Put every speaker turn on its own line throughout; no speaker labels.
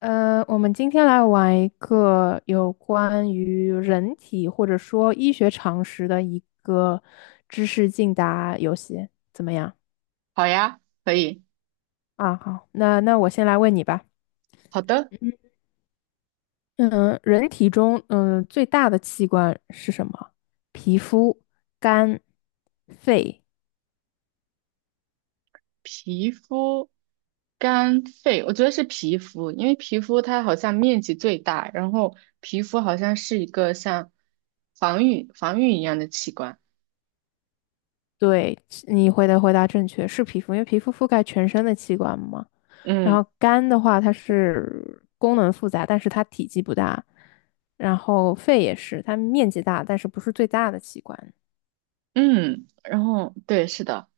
我们今天来玩一个有关于人体或者说医学常识的一个知识竞答游戏，怎么样？
好呀，可以。
啊，好，那我先来问你吧。
好的，
嗯，人体中最大的器官是什么？皮肤、肝、肺。
皮肤、肝、肺，我觉得是皮肤，因为皮肤它好像面积最大，然后皮肤好像是一个像防御一样的器官。
对，你回答正确，是皮肤，因为皮肤覆盖全身的器官嘛。然
嗯
后肝的话，它是功能复杂，但是它体积不大。然后肺也是，它面积大，但是不是最大的器官。
嗯，然后对，是的。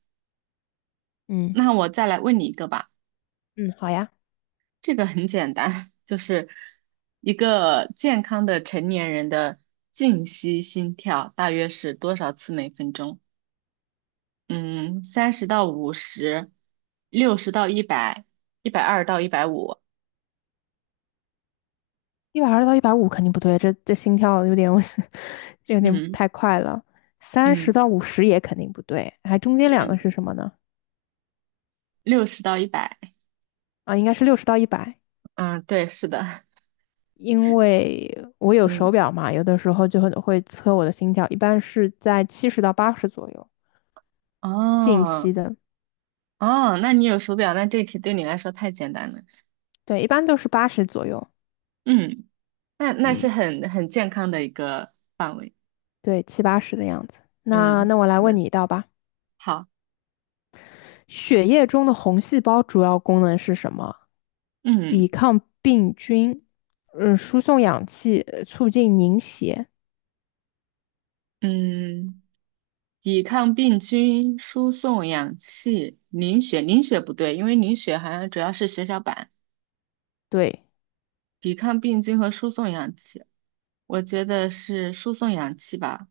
嗯
那我再来问你一个吧，
嗯，好呀，
这个很简单，就是一个健康的成年人的静息心跳大约是多少次每分钟？嗯，30到50，六十到一百，120到150，
120到150肯定不对，这心跳有点，我这有点
嗯
太快了。三十
嗯
到五十也肯定不对，还中间两
嗯，
个是什么呢？
六十到一百，
啊，应该是60到100。
嗯，对，是的，
因为我有
嗯，
手表嘛，有的时候就会测我的心跳，一般是在70到80左右，静息
哦
的，
哦，那你有手表，那这题对你来说太简单了，
对，一般都是八十左右，
嗯，那是
嗯，
很健康的一个范围，
对，七八十的样子。那
嗯，
那我来
是
问
的，
你一道吧，
好，
血液中的红细胞主要功能是什么？抵
嗯
抗病菌，嗯，输送氧气，促进凝血，
嗯，抵抗病菌，输送氧气，凝血，凝血不对，因为凝血好像主要是血小板。
对，
抵抗病菌和输送氧气。我觉得是输送氧气吧。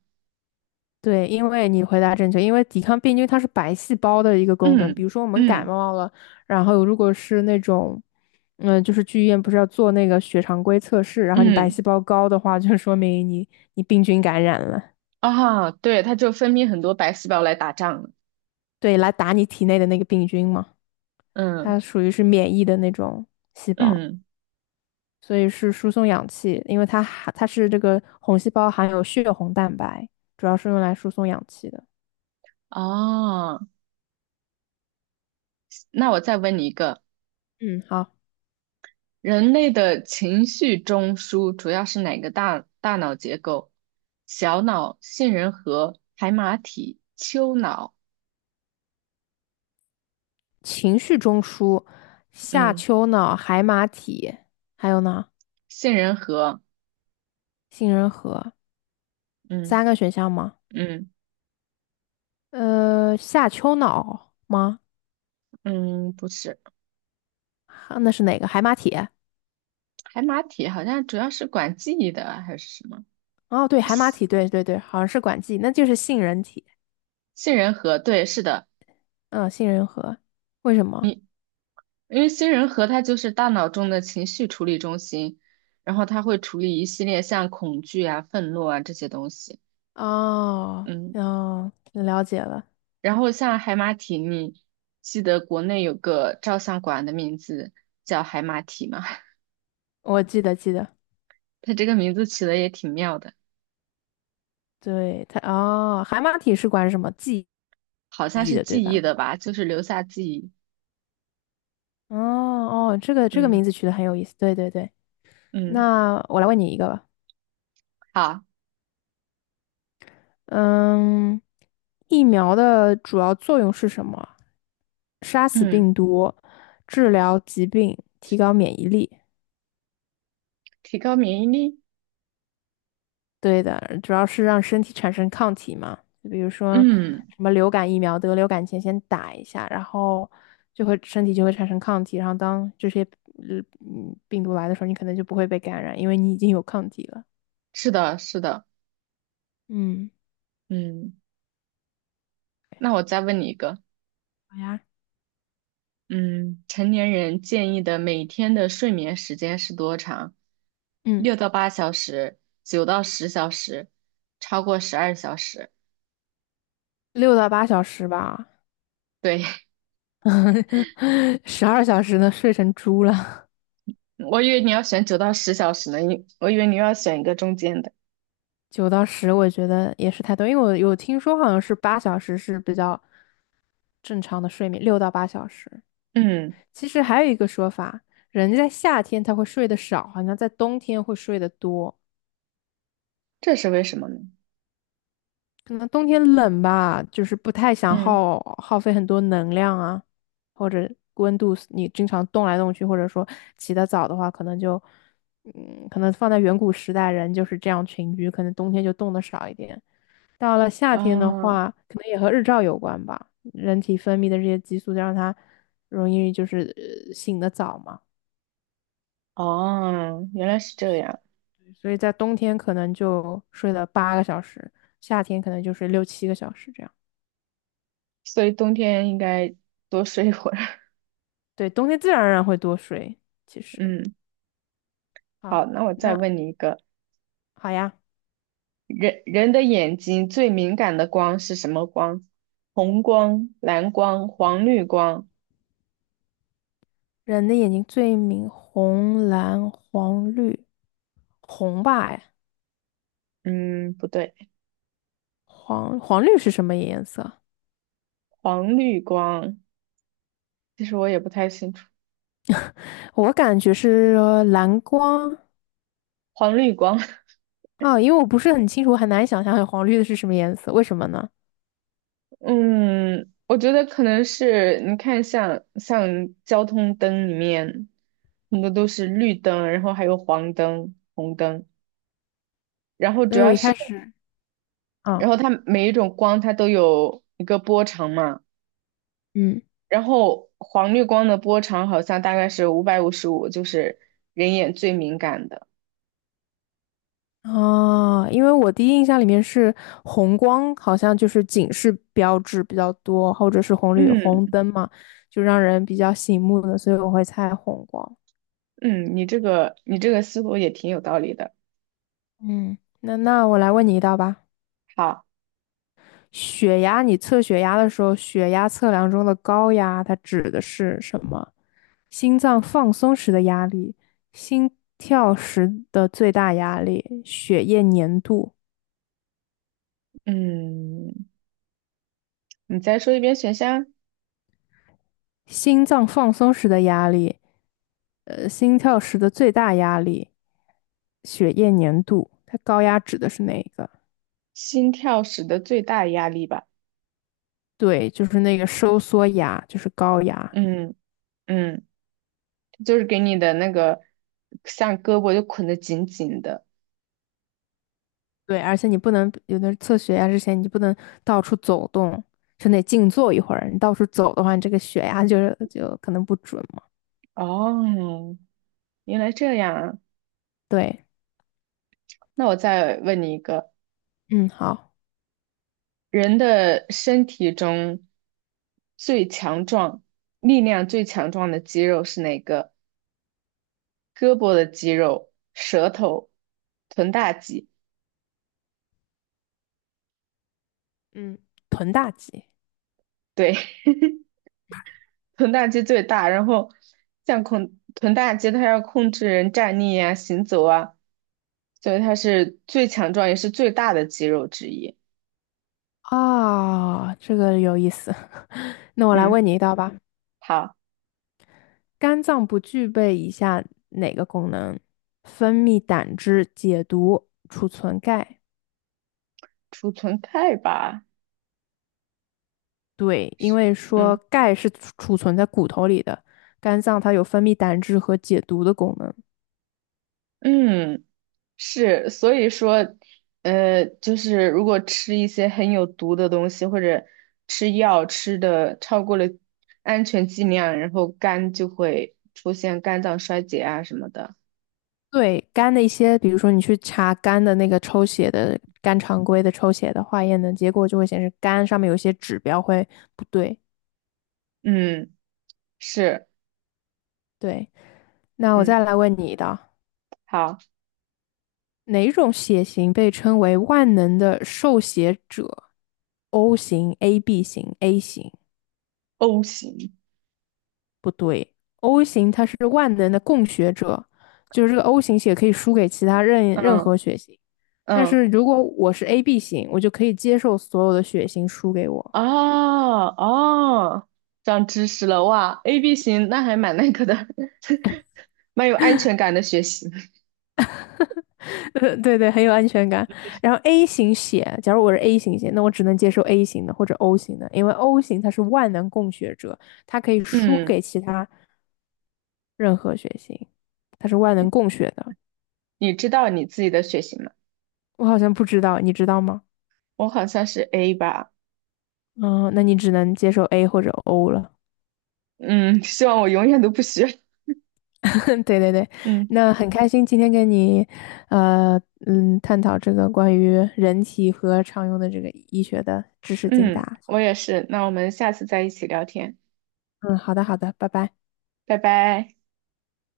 对，因为你回答正确，因为抵抗病菌它是白细胞的一个功能。比
嗯
如说我们感
嗯
冒了，然后如果是那种，嗯，就是去医院不是要做那个血常规测试，然后你白细
嗯，
胞高的话，就说明你病菌感染了，
啊，对，它就分泌很多白细胞来打仗了。
对，来打你体内的那个病菌嘛，
嗯
它属于是免疫的那种细胞，
嗯，
所以是输送氧气，因为它是这个红细胞含有血红蛋白，主要是用来输送氧气的。
啊，那我再问你一个，
嗯，好。
人类的情绪中枢主要是哪个大脑结构？小脑、杏仁核、海马体、丘脑。
情绪中枢、下
嗯，
丘脑、海马体，还有呢，
杏仁核。
杏仁核，
嗯
三个选项吗？
嗯
下丘脑吗？
嗯，不是，
啊那是哪个？海马体？
海马体好像主要是管记忆的还是什么？
哦，对，
这
海马
杏
体，对对对，好像是管记，那就是杏仁体，
杏仁核，对，是的。
嗯，杏仁核，为什么？
你因为杏人核它就是大脑中的情绪处理中心，然后它会处理一系列像恐惧啊、愤怒啊这些东西。
哦，
嗯，
哦，了解了，
然后像海马体，记得国内有个照相馆的名字叫海马体吗？
我记得记得，
它这个名字起的也挺妙的，
对它，哦，海马体是管什么记
好像
忆
是
的，对
记忆
吧？
的吧，就是留下记忆。
哦哦，这个
嗯
名字取得很有意思，对对对。
嗯，
那我来问你一个吧，
好，
嗯，疫苗的主要作用是什么？杀死
嗯，
病毒，治疗疾病，提高免疫力。
提高免疫力。
对的，主要是让身体产生抗体嘛。就比如说
嗯，
什么流感疫苗，得流感前先打一下，然后身体就会产生抗体，然后当这些病毒来的时候，你可能就不会被感染，因为你已经有抗体了。
是的，是的。
嗯，
嗯，那我再问你一个。
好呀，
嗯，成年人建议的每天的睡眠时间是多长？
嗯，
6到8小时，九到十小时，超过12小时。
六到八小时吧，
对，
12小时呢，睡成猪了。
我以为你要选九到十小时呢，我以为你要选一个中间的。
9到10，我觉得也是太多，因为我有听说好像是八小时是比较正常的睡眠，六到八小时。
嗯，
其实还有一个说法，人在夏天他会睡得少，好像在冬天会睡得多。
这是为什么呢？
可能冬天冷吧，就是不太想
嗯，
耗费很多能量啊，或者温度你经常动来动去，或者说起得早的话，可能就可能放在远古时代人就是这样群居，可能冬天就动得少一点。到了夏天的
啊，
话，可能也和日照有关吧，人体分泌的这些激素让它容易就是醒得早嘛，
哦，原来是这样，
所以在冬天可能就睡了8个小时，夏天可能就睡六七个小时这样。
所以冬天应该多睡一会儿。
对，冬天自然而然会多睡，其实。
嗯，
好，
好，那我再
那
问你一个，
好呀。
人的眼睛最敏感的光是什么光？红光、蓝光、黄绿光。
人的眼睛最明红、蓝、黄、绿，红吧？哎，
嗯，不对，
黄绿是什么颜色？
黄绿光，其实我也不太清楚。
我感觉是蓝光，
黄绿光，
啊，因为我不是很清楚，我很难想象黄绿的是什么颜色，为什么呢？
嗯，我觉得可能是你看像交通灯里面，很多都是绿灯，然后还有黄灯、红灯，然后
所
主
以我
要
一
是，
开始，啊，
然后它每一种光它都有一个波长嘛。
嗯，
然后黄绿光的波长好像大概是555，就是人眼最敏感的。
哦，因为我第一印象里面是红光，好像就是警示标志比较多，或者是红绿
嗯
红灯嘛，就让人比较醒目的，所以我会猜红光。
嗯，你这个思路也挺有道理的。
嗯，那我来问你一道吧。
好，
血压，你测血压的时候，血压测量中的高压，它指的是什么？心脏放松时的压力，心跳时的最大压力，血液粘度，
嗯，你再说一遍选项，
心脏放松时的压力，心跳时的最大压力，血液粘度。它高压指的是哪一个？
心跳时的最大压力吧。
对，就是那个收缩压，就是高压。
嗯嗯，就是给你的那个像胳膊就捆得紧紧的。
对，而且你不能有的测血压之前，你不能到处走动，就得静坐一会儿。你到处走的话，你这个血压就是就可能不准嘛。
哦，原来这样啊。
对，
那我再问你一个，
嗯，好，
人的身体中最强壮、力量最强壮的肌肉是哪个？胳膊的肌肉、舌头、臀大肌。
嗯，臀大肌。
对，臀大肌最大。然后臀大肌，它要控制人站立啊、行走啊，所以它是最强壮也是最大的肌肉之一。
啊，这个有意思。那我来
嗯，
问你一道吧，
好，
肝脏不具备以下哪个功能？分泌胆汁、解毒、储存钙。
储存钙吧。
对，因为说
嗯
钙是储存在骨头里的，肝脏它有分泌胆汁和解毒的功能。
嗯。是，所以说，就是如果吃一些很有毒的东西，或者吃药吃的超过了安全剂量，然后肝就会出现肝脏衰竭啊什么的。
对肝的一些，比如说你去查肝的那个抽血的肝常规的抽血的化验的结果，就会显示肝上面有一些指标会不对。
嗯，是，
对，那我再
嗯，
来问你的，
好
哪种血型被称为万能的受血者？O 型、AB 型、A 型
，O 型，
不对，O 型它是万能的供血者，就是这个 O 型血可以输给其他任任
嗯
何血型。但
嗯，
是如果我是 AB 型，我就可以接受所有的血型输给我。
哦哦，长知识了哇，AB 型那还蛮那个的，蛮有安全感的血型。
对对，很有安全感。然后 A 型血，假如我是 A 型血，那我只能接受 A 型的或者 O 型的，因为 O 型它是万能供血者，它可以输
嗯，
给其他任何血型，它是万能供血的。
你知道你自己的血型吗？
我好像不知道，你知道吗？
我好像是 A 吧。
嗯，那你只能接受 A 或者 O 了。
嗯，希望我永远都不学。
对对对，
嗯
那很开心今天跟你，探讨这个关于人体和常用的这个医学的知识竞
嗯，
答。
我也是。那我们下次再一起聊天，
嗯，好的好的，拜拜。
拜拜。